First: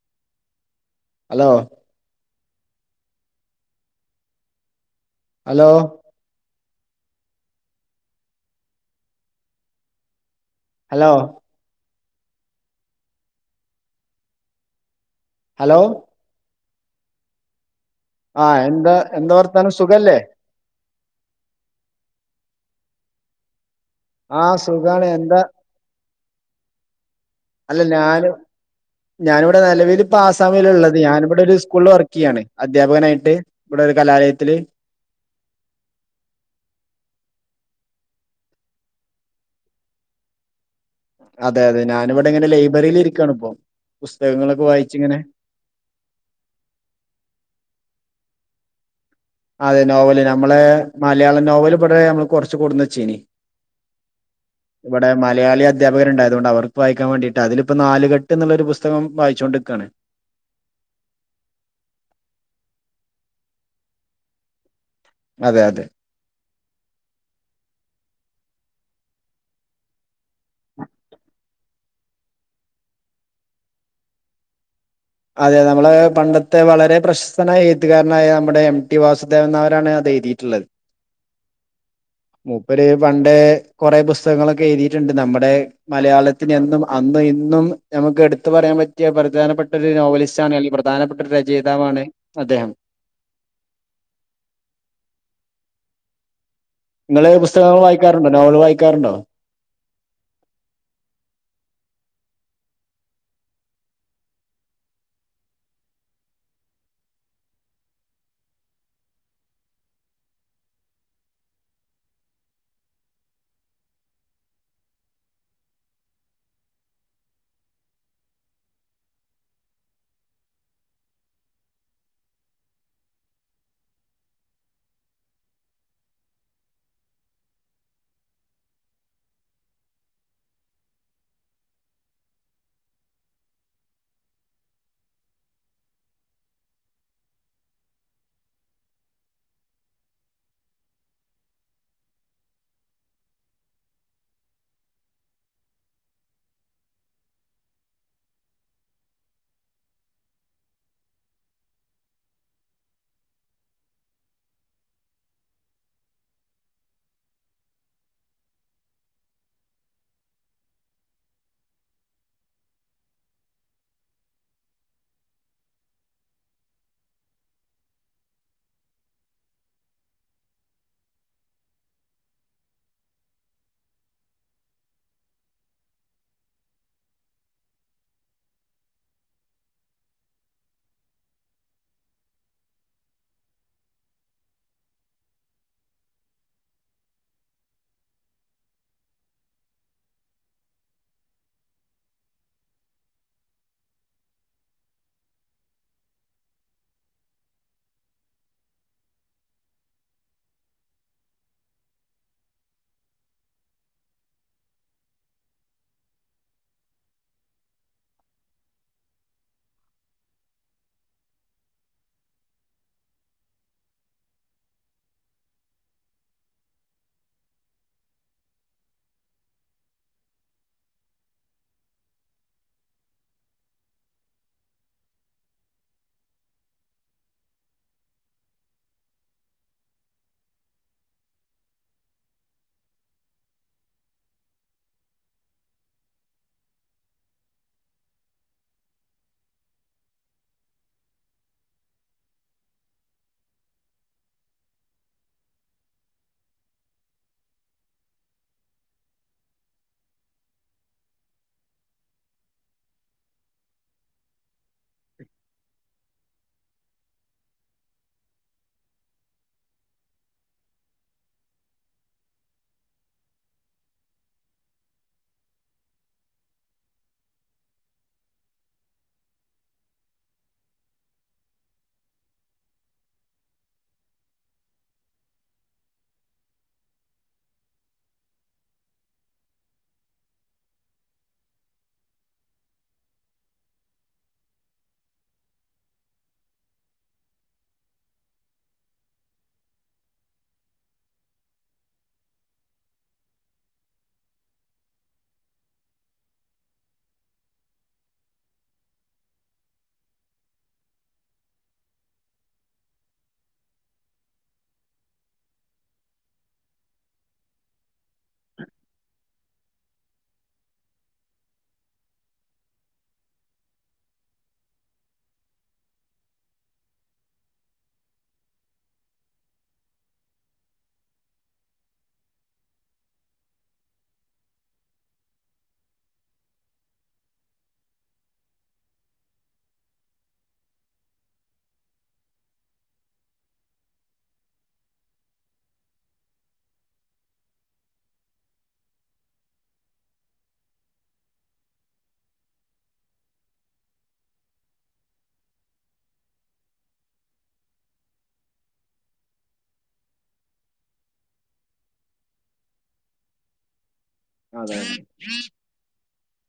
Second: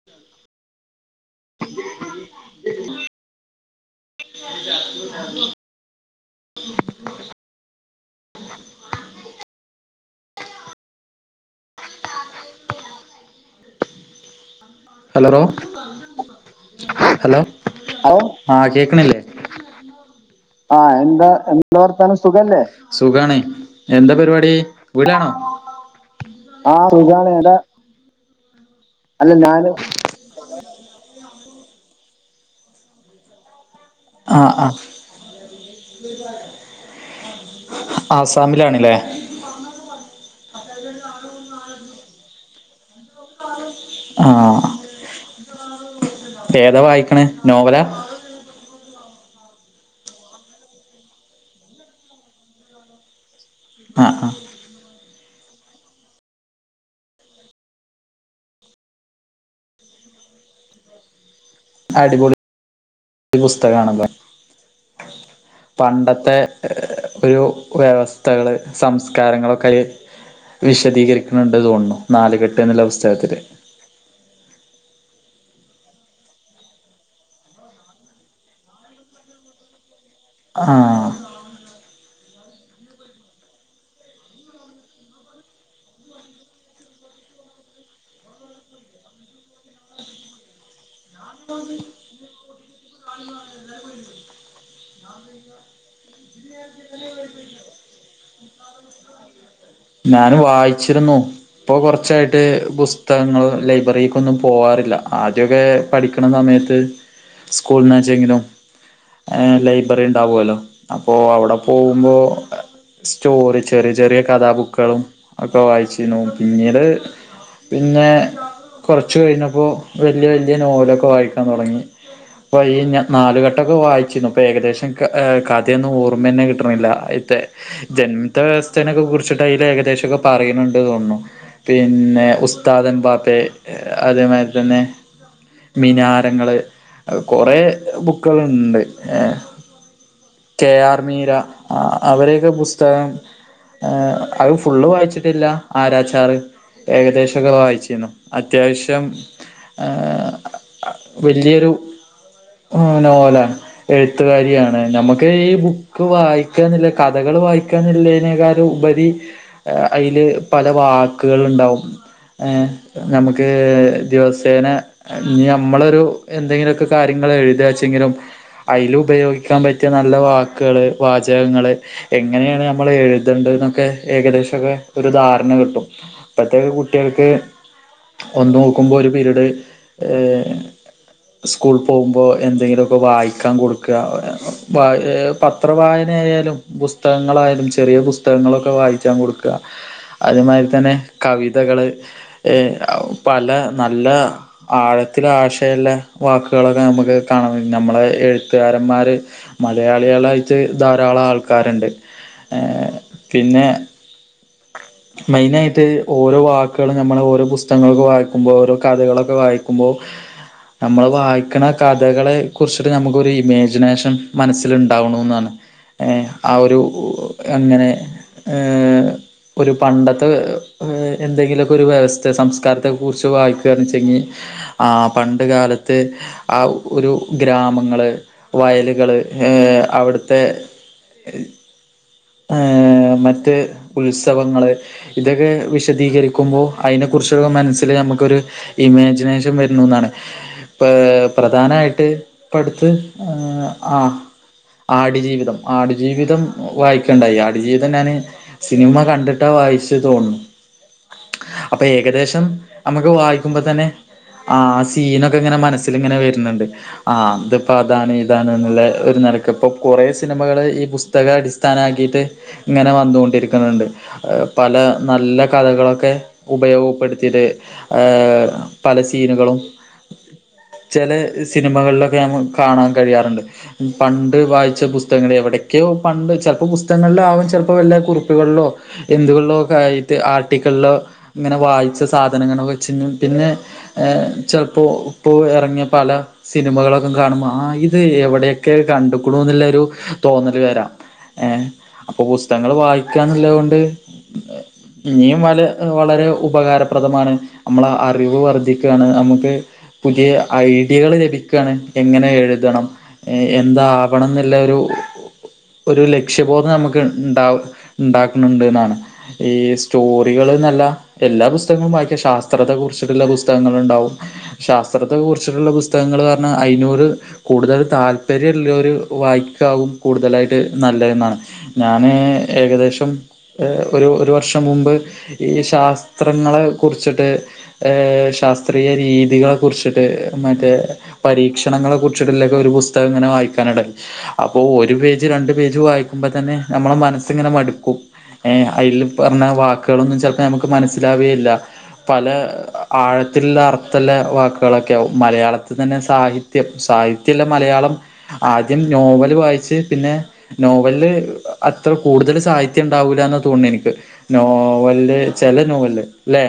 [unintelligible] Hello [unintelligible] [unintelligible] [unintelligible] hello hello hello hello ആഹ് കേക്കണില്ലേ ന്താണ് സുഖല്ലേ ആഹ് എന്താ വർത്താനം സുഖല്ലേ സുഖാണ് എന്താ ആ പരിപാടി സുഖാണ് വീടാണോ എന്താ ആ ഹ് സുഖാണിവിടെ അല്ല ഞാന് ഞാനിവിടെ നെലവിൽ ഇപ്പൊ ആസാമില ഉള്ളത് ഞാനിവിടെ ഒരു സ്കൂള വർക്ക് ചെയ്യാണ് അധ്യാപകനായിട്ട് ഇവിടെ ഒരു ആഹ് കലാലയത്തില് ആഹ് ആസാമിലാണ്ല്ലേ അതെ അതെ ഞാനിവിടെ ഇങ്ങനെ ലൈബ്രറിൽ ഇരിക്കാണ് ഇപ്പോ ആഹ് പുസ്തകങ്ങളൊക്കെ വായിച്ച് ഇങ്ങനെ ഏതാ വായിക്കണെ നോവല അതെ നോവല് നമ്മളെ മലയാളം നോവല് പടെ നമ്മള് കൊറച്ച് കൊടന്നെച്ചീനി ആ ആ ഇവിടെ മലയാളി അധ്യാപകരുണ്ട് അതുകൊണ്ട് അവർക്ക് വായിക്കാൻ വേണ്ടിട്ട് അതിലിപ്പോ നാലുകെട്ടെന്നുള്ളൊരു പുസ് സ്തകം വായിച്ചുകൊണ്ടിക്കയാണ് അടിപൊളി ഒരു പുസ്തകാണത് അതെ അതെ പണ്ടത്തെ ഒരു വ്യവസ്ഥകള് സംസ്കാരങ്ങളൊക്കെയതില് വിശദീകരിക്കുന്നുണ്ടെന്നു തോന്നുന്നു നാലുകെട്ടെന്നുള്ള പുസ്തകത്തില് അതെ നമ്മളെ പണ്ടത്തെ വളരെ പ്രശസ്തനായ എഴുത്തുകാരനായ നമ്മുടെ എം ടി വാസുദേവൻ നായരാണ് അത് എഴുതിത് ആഹ് മൂപ്പര് പണ്ട് കൊറെ പുസ്തകങ്ങളൊക്കെ എഴുതിയിട്ടുണ്ട് നമ്മടെ മലയാളത്തിന് എന്നും അന്നും ഇന്നും ഞമുക്ക് എടുത്തു പറയാൻ പറ്റിയ പ്രധാനപ്പെട്ട ഒരു നോവലിസ്റ്റ് ആണ് അയ്ലി പ്രധാനപ്പെട്ട ഒരു രചയിതാവാണ് അദ്ദേഹം [inaudible] നിങ്ങള് പുസ്തകം വായിക്കാറുണ്ടോ നോവല് വായിക്കാറുണ്ടോ ഞാന് വായിച്ചിരുന്നു. ഇപ്പോ കൊറച്ചായിട്ട് പുസ്തകങ്ങള് ലൈബ്രറിക്കൊന്നും പോകാറില്ല ആദ്യൊക്കെ പഠിക്കണസമയത്ത് സ്കൂളെന്നുവെച്ചെങ്കിലും ആ ലൈബ്രറി ഇണ്ടാവുല്ലോ അപ്പോ അവിടെ പോവുമ്പോ സ്റ്റോറി ചെറിയ ചെറിയ കഥാബുക്കുകളും ഒക്കെ വായിച്ചീന്നു പിന്നീട് പിന്നെ കൊറച്ചു കഴിഞ്ഞപ്പോ വല്ല്യ വല്ല്യ നോവലൊക്കെ വായിക്കാൻ തൊടങ്ങി അപ്പൊ ഈ ഞ നാലുകെട്ടൊക്കെ വായിച്ചിരിന്നു ഇപ്പൊ ഏകദേശം ഏ കഥയൊന്നും ഓർമ്മന്നെ കിട്ടണില്ല. അയിത്തെ ജന്മിത്ത വ്യവസ്ഥേനൊക്കെ കുറിച്ചിട്ട് അയില് ഏകദേശൊക്കെ പറയണൊണ്ട് തോന്നണു. പിന്നെ ഉസ്താദ് എംബാപ്പെ അതേമാതിരിതന്നെ മിനാരങ്ങള് കൊറേ ബുക്കുകളൊണ്ട് ഏ കെ ആർ മീര അവരെയൊക്കെ പുസ്തകം ആ അത് ഫുള്ളുവായിച്ചിട്ടില്ല ആരാച്ചാറ് ഏകദേശൊക്കെ വായിച്ചീന്നു അത്യാവശ്യം ആഹ് ആ ആ വല്ല്യൊരു ഓ നോവലാ എഴുത്തുകാരിയാണ് ഞമ്മക്ക് ഈ ബുക്കു വായിക്കാനൊള്ള കഥകള് വായിക്കാനൊള്ളനേക്കാ ല് ഉപരി അയില് പല വാക്കുകളുണ്ടാവും എ ഞമുക്ക് ദിവസേന ആ ഞമ്മളൊരു എന്തെങ്കിലൊക്കെ കാര്യങ്ങള് എഴുതാച്ചെങ്കിലും അയിലുപയോഗിക്കാൻ പറ്റിയ നല്ല വാക്കുകള്, വാചകങ്ങള് എങ്ങനെയാണ് നമ്മള് എഴുതണ്ടതെന്നൊക്കെ ഏകദേശൊക്കെ ഒരു ധാരണ കിട്ടും ഇപ്പഴത്തെക്കെ കുട്ടികൾക്ക് ഒന്നു നോക്കുമ്പോൾ ഒരു പീരീഡ് ഏഹ് സ്കൂൾ പോവുമ്പോ എന്തെങ്കിലൊക്കെ വായിക്കാൻ കൊടുക്കുക വാ ഏഹ് പത്രവായന ആയാലും പുസ്തകങ്ങളായാലും ചെറിയ പുസ്തകങ്ങളൊക്കെ വായിച്ചാൻ കൊടുക്കുക അതുമാതിരിത്തന്നെ കവിതകള് എ ഔ പല നല്ല ആഴത്തിലാശയൊള്ള വാക്കുകളൊക്കെ നമുക്ക് കാണാം നമ്മളെ എഴുത്തുകാരന്മാര് മലയാളികളായിറ്റ് ധാരാളം ആൾക്കാരൊണ്ട് ഏ പിന്നെ മെയിനായിട്ട് ഓരോ വാക്കുകള് നമ്മള് ഓരോ പുസ്തകങ്ങളൊക്കെ വായിക്കുമ്പോ ഓരോ കഥകളൊ ക്കെ വായിക്കുമ്പോ നമ്മള് വായിക്കണ കഥകളെ കുറിച്ചിട്ട് നമുക്കൊരു ഇമേജിനേഷൻ മനസ്സിലിണ്ടാവണോന്നാണ് ഏ ആ ഒരു അങ്ങനെ ഏ ഒരു പണ്ടത്തെ വെ എന്തെങ്കിലൊക്കെ ഒരു വ്യവസ്ഥ സംസ്കാരത്തെക്കുറിച്ച് വായിക്കുവാന്നെച്ചെങ്കി ആഹ് പണ്ട് കാലത്ത് ആ ഒരു ഗ്രാമങ്ങള് വയലുകള് ഏഹ് അവിടുത്തെ ഏഹ് ആഹ് മറ്റ് ഉത്സവങ്ങള് ഇതൊക്കെ വിശദീകരിക്കുമ്പോ, ഐനെ കുറിച്ചുള്ള മനസ്സില് നമുക്കൊരു ഇമാജിനേഷൻ വരണൂന്നാണ് പ് പ്രധാനായിട്ട് ഇപ്പടുത്ത് ആഹ് ആടുജീവിതം ആടുജീവിതം വായി ക്കണ്ടായി ആടുജീവിതം നാന് സിനിമ കണ്ടിട്ടാ വായിച്ചതോൺണു അപ്പൊ ഏകദേശം അമുക്ക് വായിക്കുമ്പോത്തന്നെ ആഹ് സീനൊക്കെ ഇങ്ങനെ മനസ്സില് ഇങ്ങനെ വരുന്നുണ്ട് ആഹ് അതിപ്പോ അതാണ് ഇതാണ് എന്നുള്ള ഒരു നടക്ക് ഇപ്പൊ കൊറേ സിനിമകള് ഈ പുസ്തക അടിസ് ഥാനാക്കീട്ട് ഇങ്ങനെ വന്നുകൊണ്ടിരിക്കണുണ്ട് പല നല്ല കഥകളൊക്കെ ഉപയോഗപ്പെടുത്തിയിട്ട് ആഹ് പല സീനുകളും ചെല സിനിമകളിലൊക്കെ ഞമുക് കാണാൻ കഴിയാറുണ്ട് പണ്ട് വായിച്ച പുസ്തകങ്ങളെവിടക്കെയോ പണ്ട് ചെ ഇപ്പോ പുസ്തകങ്ങള്ൽ ആകും ചെലപ്പോ വല്ല കുറിപ്പുകൾലോ എന്തുകൾലോക്കായിട്ട് ആർട്ടിക്കൾലോ ഇങ്ങന വായിച്ച സാധനങ്ങെളോ വെച്ച് പിന്നെ ഏഹ് ചെൽപ്പോ പ്പോ എറങ്ങിയ പല സിനിമകളൊക്ക കാണുമ്പോ ആഹ് ഇത് എവ്ടെയൊക്കെ കണ്ട്ക്കുണുന്നുള്ളെരു തോന്നൽ വരാ ഏഹ് അപ്പോ പുസ്തകങ്ങൾ വായിക്കാന്നുള്ളത് കോണ്ട് ഇനിയും പല വളരെ ഉപകാരപ്രദമാണ് നമ്മള അറിവ് വർദ്ധിക്കാണ് നമുക്ക് പുതിയ ഐഡിയകൾ ലഭിക്കാണ് എങ്ങനെ എഴുതണം ഏഹ് എന്താ ആവണന്നുള്ള ഒരു ഒരു ല ക്ഷ്യബോധം നമുക്ക് ഉണ്ടാകും ഉണ്ടാക്കുന്നുണ്ട്ന്നാണ് ഈ സ്റ്റോറികൾ നല്ല എല്ലാ പുസ്തകങ്ങളും വായിക്കും ശാസ്ത്രത്തെ കുറിച്ചിട്ടുള്ള പുസ്തകങ്ങൾ ഉണ്ടാവും ശാസ്ത്രത്തെ കുറിച്ചിട്ടുള്ള പുസ്തകങ്ങള് പറഞ്ഞ അയിനൂറ് കൂടുതൽ താല്പര്യള്ളിയോര് വായിക്കാവും കൂടുതലായിട്ട് നല്ലെ ന്നാണ് ഞാന് ഏകദേശം ഒരു ഒരു വർഷം മുമ്പ് ഈ ശാസ്ത്രങ്ങളെ കുർച്ചിട്ട് ഏഹ് ശാസ്ത്രീയ രീതികളെ കുർച്ചിട്ട് മറ്റേ പരീക്ഷണങ്ങളെ കുറിച്ചിട്ടുള്ളൊക്കെ ഒരു പുസ്തകം ഇങ്ങനെ വായിക്കാനെടേക്ക്‌ ഇഷ് അപ്പോ ഒരു പേജ് രണ്ട് പേജ് വായിക്കുമ്പോ തന്നെ നമ്മളെ മനസ്സിങ്ങനെ മടുക്കും ഏഹ് അയിൽ പറഞ്ഞ വാക്കുകളൊന്നും ചെൽപ്പോ നമുക്ക് മനസ്സിലാവെ ഇല്ല പല ആഴത്തില്ള്ള അർത്ഥലള്ളെ വാക്കുകളൊക്കെ ആകും മലയാളത്തിൽ തന്നെ സാഹി ത്യം സാഹിത്യള്ള മലയാളം ആദ്യം നോവല് വായിച്ച് പിന്നെ നോ വല് അത്ര കൂടുതൽ സാഹിത്യം ഉണ്ടാവൂലന്ന തോന്നുന്നേ എനിക്ക് അതെ നോവൽല്ല് ചെില നോവല്ല് അല്ലേ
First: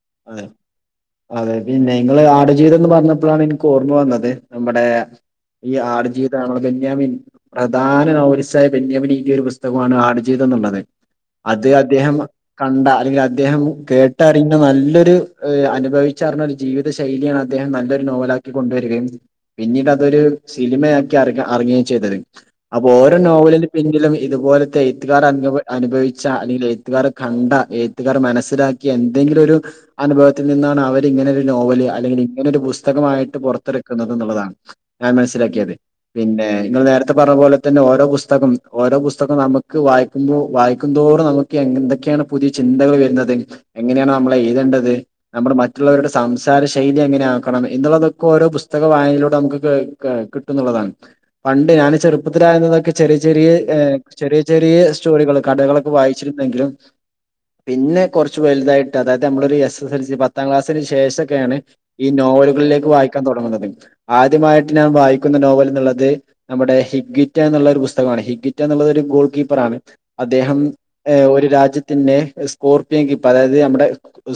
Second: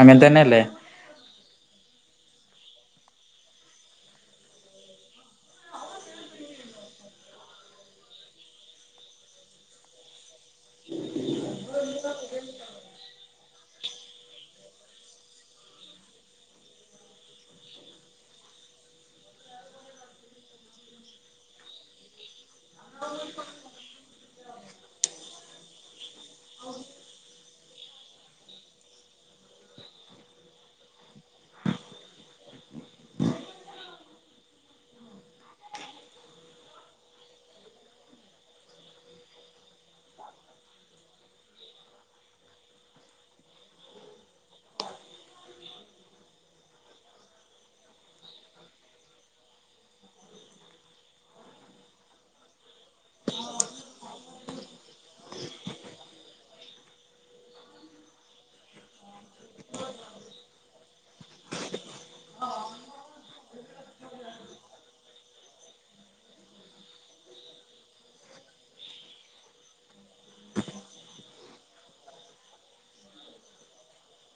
അങ്ങൻ അതെ തന്നെല്ലേ അതെ പിന്നെ ഇങ്ങള് ആടുജീവിതംന്ന് പറഞ്ഞപ്പ്ളാണ് ഇൻക്ക് ഓർമ്മ വന്നത് നമ്മടെ ഈ ആട്ജീവിതാണോ ബന്യാമീൻ പ്രധാന നൗലിസായ വെന്യമിനീക്കിയ ഒരു പുസ്തകമാണ് ആട്ജീതന്നുള്ളത് അത് അദ്ദേഹം കണ്ട അല്ലെങ്കിൽ അദ്ദേഹം കേട്ടറിഞ്ഞ ന നല്ലൊരു അനുഭവിച്ചറിഞ്ഞ ഒരു ജീവിത ശൈലിയാണ് അദ്ദേഹം നല്ലൊരു നോവലാക്കി കൊണ്ടുവരികയും പിന്നീട് അതൊരു സിനിമയാക്കി അരങ്ങ അറങ്ങെ ചെയ്തത് അപ്പോ ഓരോ നോവലിന് പിന്നിലും ഇതുപോലത്തെ എഴുത്തുകാർ അനു അനുഭവിച്ച അല്ലെങ്കില് എ എഴുത്തുകാര കണ്ട എഴുത്തുകാര മനസ്സിലാക്കി എന്തെങ്കിലു ഒരു അനുഭവത്തിൽ നിന്നാണ് അവരിങ്ങനെ ഒരു നോവല് അല്ലെങ്കിൽ ഇങ്ങനെ ഒരു പുസ്തകമായിട്ട് പൊർത്തേർക്കുന്നത് ന്ന്ള്ളതാണ് ഞാൻ മനസ്സിലാക്കിയത് പിന്നെ നിങ്ങൾ നേരത്ത പറഞ്ഞ പോലെ തന്നെ ഓരോ പുസ്തകം ഓരോ പുസ്തകം നമുക്ക് വാ യിക്കുമ്പോ വായിക്കുംതോറും നമുക്ക് എന്തൊക്കെയാണ് പുതിയ ചിന്തകൾ വരുന്നത് എങ്ങനെയാണ് നമ്മൾ എഴ്തേണ്ട ത് നമ്മള് മറ്റുള്ളവര്ടെ സംസാര ശൈലി എങ്ങനെ ആക്കണം എന്നുള്ളതൊക്കെ ഓരോ പുസ്തക വായനെലൂടെ നമുക്ക് കേ ക്ക്ണ്ട് ന്നുള്ളതാണ് പണ്ട് ഞാൻ ചെറുപ്പത്തിലായിരുന്ന അന്നൊക്കെ ചെറിയ ചെറിയ ചെറിയ ചെറിയ സ്റ്റോറികൾ കടകളൊ മുമ്പ് വായിച്ചിരുന്നെങ്കിലും പിന്നെ കൊർച്ച് വലുതായിട്ട് അതായത് നമ്മളൊരു എസ് സ്സ സ്സെൽസി പത്താം ക്ലാസ്സിന് ശേഷോക്കെയാണ് ഈ നോവലുകളിലേക്ക് വായിക്കാൻ തൊടങ്ങുന്നത് ആദ്യമായിട്ട് ഞാൻ വായിക്കുന്ന നോവൽന്ന്ള്ളത് നമ്മുടെ ഹിഗ്ഗിറ്റാന്നുള്ള ഒരു വുസ്തകമാണ് ഹിഗ്ഗിറ്റാന്നുള്ളത് ഒരു ഗോൾ കീപ്പറാണ് അദ്ദേഹം ഒരു രാജ്യത്തിന്റെ സ്കോർപിയെൻ കിപ്പ അതായത് നമ്മുടെ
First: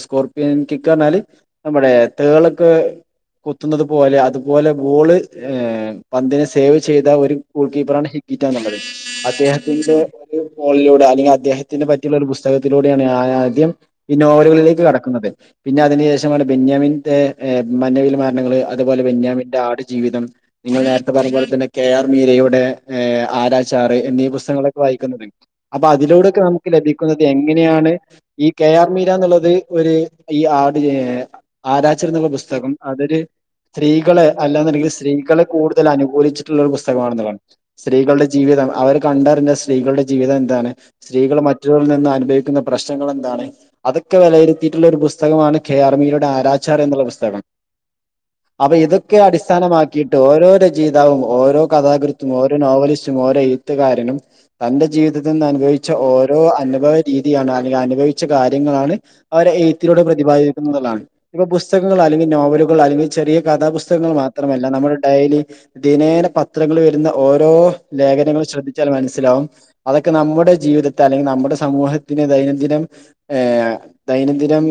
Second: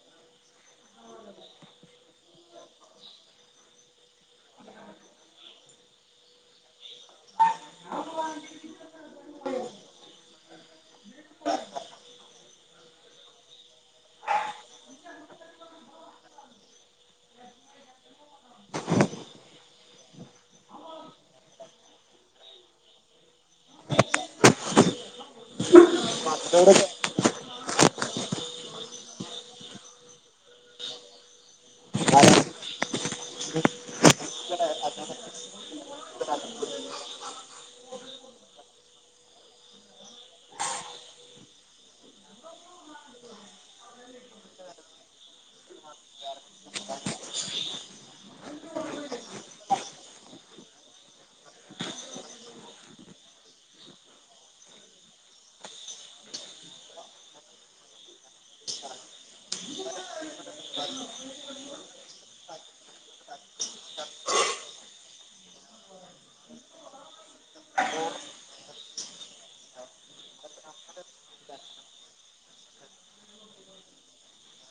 സ്കോർ പിയെൻ കിക്ക് പറഞ്ഞാല് നമ്മളെ തേളൊക്കെ കുത്തുന്നത് പോലെ അതുപോലെ ബോള് പന്തിനെ സേവ് ചെയ്ത ഒരു ഗോൾ കീപ്പറാണ് ഹിക്കിറ്റാന്നുള്ളത് അദ്ദേഹത്തിന്റെ ഒരു പോളിലൂടെ അല്ലെങ്കിൽ അദ്ദേഹത്തിന്റെ പറ്റിയുള്ള ഒരു പുസ്തകത്തിലൂടെയാണ് ഞാനാദ്യം ഈ നോവലുകളിലേക്ക് കടക്കുന്നത് പിന്നെ അതിനു ശേഷമാണ് ബെന്യാമിന്റെ മനവിൽ മരണങ്ങള് അതുപോലെ ബെന്യാമിന്റെ ആടു ജീവിതം നിങ്ങൾ നേരത്തെ പറഞ്ഞ പോലെ തന്നെ കെ ആർ മീരയുടെ ആരാചാറ് എന്നീ പുസ്തകങ്ങളൊക്കെ വായിക്കുന്ന അപ്പൊ അതിലൂടൊക്കെ നമുക്ക് ലഭിക്കുന്നത് എങ്ങനെയാണ് ഈ കെ ആർ മീര എന്നുള്ളത് ഒരു ഈ ആട് ആരാച്ചർ എന്നുള്ള പുസ്തകം അതൊരു സ്ത്രീകളെ അല്ലാന്നുണ്ടെങ്കിൽ സ്ത്രീകളെ കൂടുതൽ അനുകൂലിച്ചിട്ടുള്ള ഒരു പുസ്തകമാണെന്നുള്ളാണ് സ്ത്രീകളുടെ ജീവിതം അവര് കണ്ടറിഞ്ഞ സ്ത്രീകളുടെ ജീവിതം എന്താണ് സ്ത്രീകൾ മറ്റുള്ളവരിൽ നിന്ന് അനുഭവിക്കുന്ന പ്രശ്നങ്ങൾ എന്താണ് അതൊക്കെ വിലയിരു ത്തിയിട്ടുള്ള ഒരു പുസ്തകമാണ് കെ ആർമീരയുടെ ആരാച്ചർ എന്നുള്ള പുസ്തകം അപ്പൊ ഇതൊക്കെ അടിസ്ഥാനമാക്കിയിട്ട് ഓരോ രചയിതാവും ഓരോ കഥാകൃത്തും ഓരോ നോവലിസ്റ്റും ഓരോ ത്തുകാരനും തൻ്റെ ജീവിതത്തിൽ നിന്ന് അനുഭവിച്ച ഓരോ അനുഭവ രീതിയാണ് അല്ലെങ്കിൽ അനുഭവിച്ച കാര്യങ്ങളാണ് അവരെ എഴ്ത്തിലൂടെ പ്രതിപാദിപ്പിക്കുന്നതാണ് ഇപ്പൊ പുസ്തകങ്ങൾ അല്ലെങ്കിൽ നോവലുകൾ അല്ലെങ്കിൽ ചെറിയ കഥാപുസ്കങ്ങൾ മാത്രമല്ല നമ്മുടെ ഡയലി ദിനേന പത്രങ്ങൾ വരുന്ന ഓരോ ലേഖനങ്ങൾ ശ്രദ്ധിച്ചാൽ മനസ്സിലാവും അതൊക്കെ നമ്മുടെ ജീവിതത്തെ അല്ലെങ്കിൽ നമ്മുടെ സമൂഹത്തിന് ദൈനംദിനം ഏഹ് ദൈനംദിനം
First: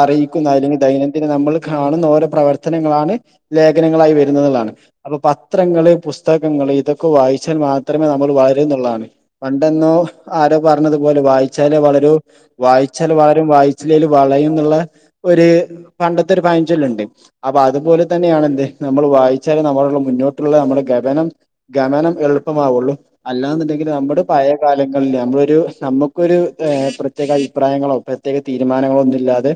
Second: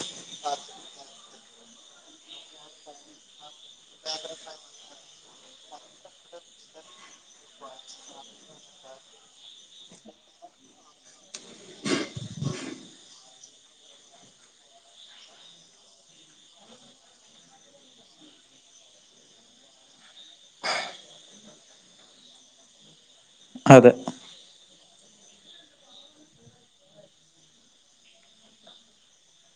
അറിയിക്കുന്ന അല്ലെങ്കിൽ ദൈനംദിനം നമ്മൾ കാണുന്ന ഓരോ പ്രവർത്തനങ്ങളാണ് ലേഖനങ്ങളായി വരുന്നത് ന്ന്ള്ള താണ് അപ്പൊ പ ത്രങ്ങള് പുസ്തകങ്ങള് ഇതൊക്കെ വായിച്ചാൽ മാത്രമേ നമ്മൾ [unintelligible] എന്നുള്ളതാണ് പണ്ടെന്നോ ആരോ പറഞ്ഞത്പോലെ വായിച്ചാലേ വളരു വായിച്ചി ചാൽ വാരും വായിച്ചിലൽ വളയും എന്നുള്ള ഒരു പണ്ടത്തെ ഒരു പഴഞ്ചൊല്ലുണ്ട് അപ്പൊ അതുപോലെ തന്നെയാണ എന്ത് നമ്മൾ വായിച്ചാല നമ്മള [unintelligible] മുന്നോട്ട് ട്ടുള്ള നമ്മുടെ ഗമനം ഗമനം എളുപ്പമാവുള്ളൂ അല്ലാന്നുണ്ടെങ്കിൽ അതെ നമ്മുടെ പഴയ കാലങ്ങളിൽ നമ്മളൊരു നമുക്കൊരു ഏ പ്രത്യേക അഭിപ്രായങ്ങളോ പ്രത്യേക തീരുമാനങ്ങളോ ഒന്നുല്ലാതെ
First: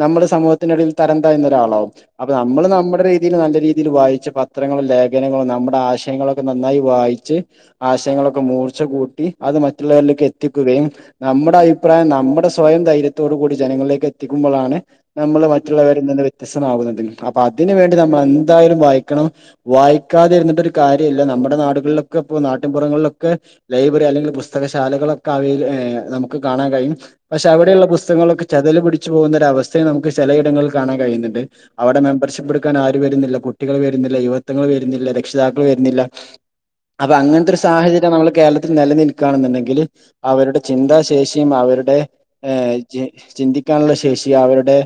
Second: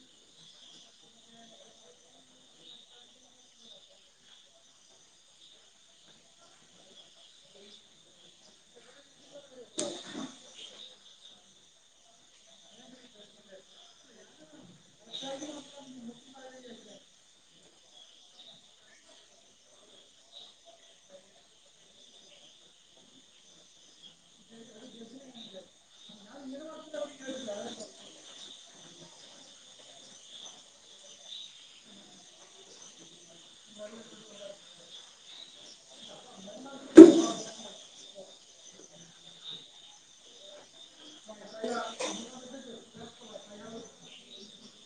നമ്മുടെ സൂഹത്തിന്റെ ഇടയിൽ തരം താഴ്ന്ന ഒരാളാവും അപ്പ നമ്മള് നമ്മടെ രീതീല് നല്ല രീതീല് വായിച്ച പത്രങ്ങളും ലേഖനങ്ങളും നമ്മുടെ ആശയങ്ങളൊ ക്കെ നന്നായി വായിച്ച് ആശയങ്ങളൊക്ക മൂർച്ച കൂട്ടി അത് മറ്റുള്ളവര്ലേക്ക് എത്തിക്കുകയും നമ്മുടെ അഭിപ്രായം നമ്മു സ്വയം ധൈര്യത്തോടു കൂടി ജനങ്ങൾലേക്ക് എത്തിക്കുമ്പളാണ് നമ്മള് മറ്റുള്ളവരിൽ നിന്ന് വ്യത്യസ്തമാകുന്നുണ്ടെങ്കി അപ്പൊ അതിന് വേണ്ടി നമ്മളെന്തായാലും വായിക്കണം വായിക്കാതെ ഇര്ന്നിട്ടൊരു കാര്യ ഇല്ല നമ്മുടെ നാട്കൾലൊക്കെ ഇപ്പൊ നാട്ടിൻ പുറങ്ങൾലൊക്കെ ലൈബ്രറി അല്ലെങ്കില് പുസ്തക ശാലകളൊക്ക അവയില് ഏ നമുക്ക് കാണാൻ കഴിയും പക്ഷെ അവടെയുള്ള പുസ്തകങ്ങളൊക്കെ ചതല് പിടിച്ചു പോവുന്ന ഒര അവസ്ഥയും നമുക്ക് ചെലയിടങ്ങളിൽ കാണാൻ കഴിയുന്നുണ്ട് അവടെ മെമ്പർഷിപ്പ് എടുക്കാൻ ആരും വരുന്നില്ല കുട്ടികള് വരുന്നില്ല യുവത്വങ്ങൾ വരുന്നില്ല രക്ഷിതാക്കൾ വര്ണില്ല അപ്പ അങ്ങൻത്തെരു സാഹചര്യം നമ്മള് കേരളത്തിൽ നിലനിൽക്കാണ്ന്നുണ്ടെങ്കില് അവരുടെ ചിന്താ ശേഷി അവരുടെ ഏ ചി ചിന്തിക്കാൻള്ള ശേഷി അവരുടെ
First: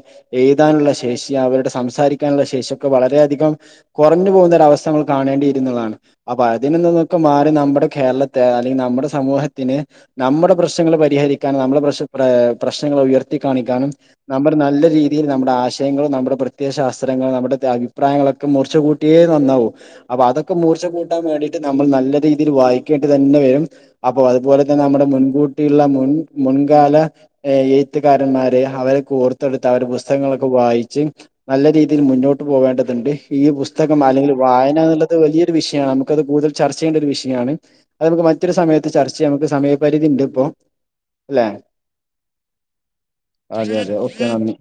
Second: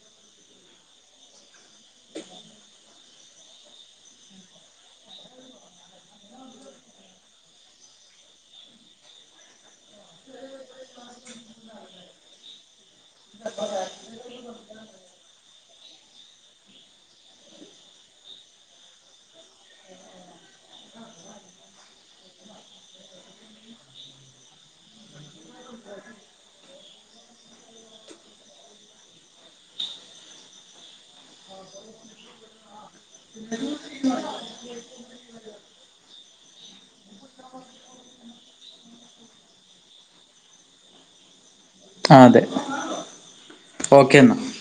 എയ്താൻള്ള ശേഷി അവരുടെ സംസാരിക്കാൻള്ള ശേഷി ഒക്ക വളരെ അധികം കൊർഞ് പോവുന്ന ഒരവസ്ഥ നമ്മള് കാണേണ്ടിയിരുന്നതാണ് അപ്പ അതിന് നിന്നൊക്ക. മാറി നമ്മുടെ കേരളത്തെ അല്ലെങ്കി നമ്മുടെ സമൂഹത്തിന് നമ്മുടെ പ്രശ്നങ്ങള് പരിഹരിക്കാന് നമ്മളെ പ്രശ്ന ഏ പ്രശ്നങ്ങള് ഉയർത്തി കാണിക്കാനും നമ്മള് നല്ല രീതിയിൽ നമ്മുടെ ആശയങ്ങളും നമ്മുടെ പ്രത്യേക ശാസ്ത്രങ്ങളും നമ്മുടെ അഭിപ്രായങ്ങളൊക്ക മൂർച്ച കൂട്ടിയേ നന്നാവു അപ്പ അതൊക്ക. മൂർച്ച കൂട്ടാൻ വേണ്ടിട്ട് നമ്മള് നല്ല രീതിയില് വായിക്കേണ്ടി തന്നെ വരും അപ്പൊ അതുപോലെ തന്നെ നമ്മുടെ മുൻകൂട്ടിയുള്ള മുൻ മുൻകാല എയ്ത്ത്കാരന്മാര് അവരക്ക ഓർത്തെടുത്ത അവരെ പുസ്തകങ്ങളൊക്കെ വായിച്ച് നല്ല രീതിയില് മുന്നോട്ട് പോകേണ്ടത്ണ്ട് ഈ പുസ്തകം അല്ലെങ്കില് വായനാന്ന്ള്ള അത് വലിയൊരു വിഷയാ നമുക്കത് കൂടുതൽ ചർച്ച ചെയ്യേണ്ട ഒരു വിഷയാണ് അത് നമുക്ക് മറ്റൊരു സമയത്ത് ചർച്ച ചെയ്യാം നമുക്ക് സമയപരിധി ഇണ്ട് ഇപ്പോ ല്ലെ അതെ അതെ അതെ ഓക്കെ നന്ദി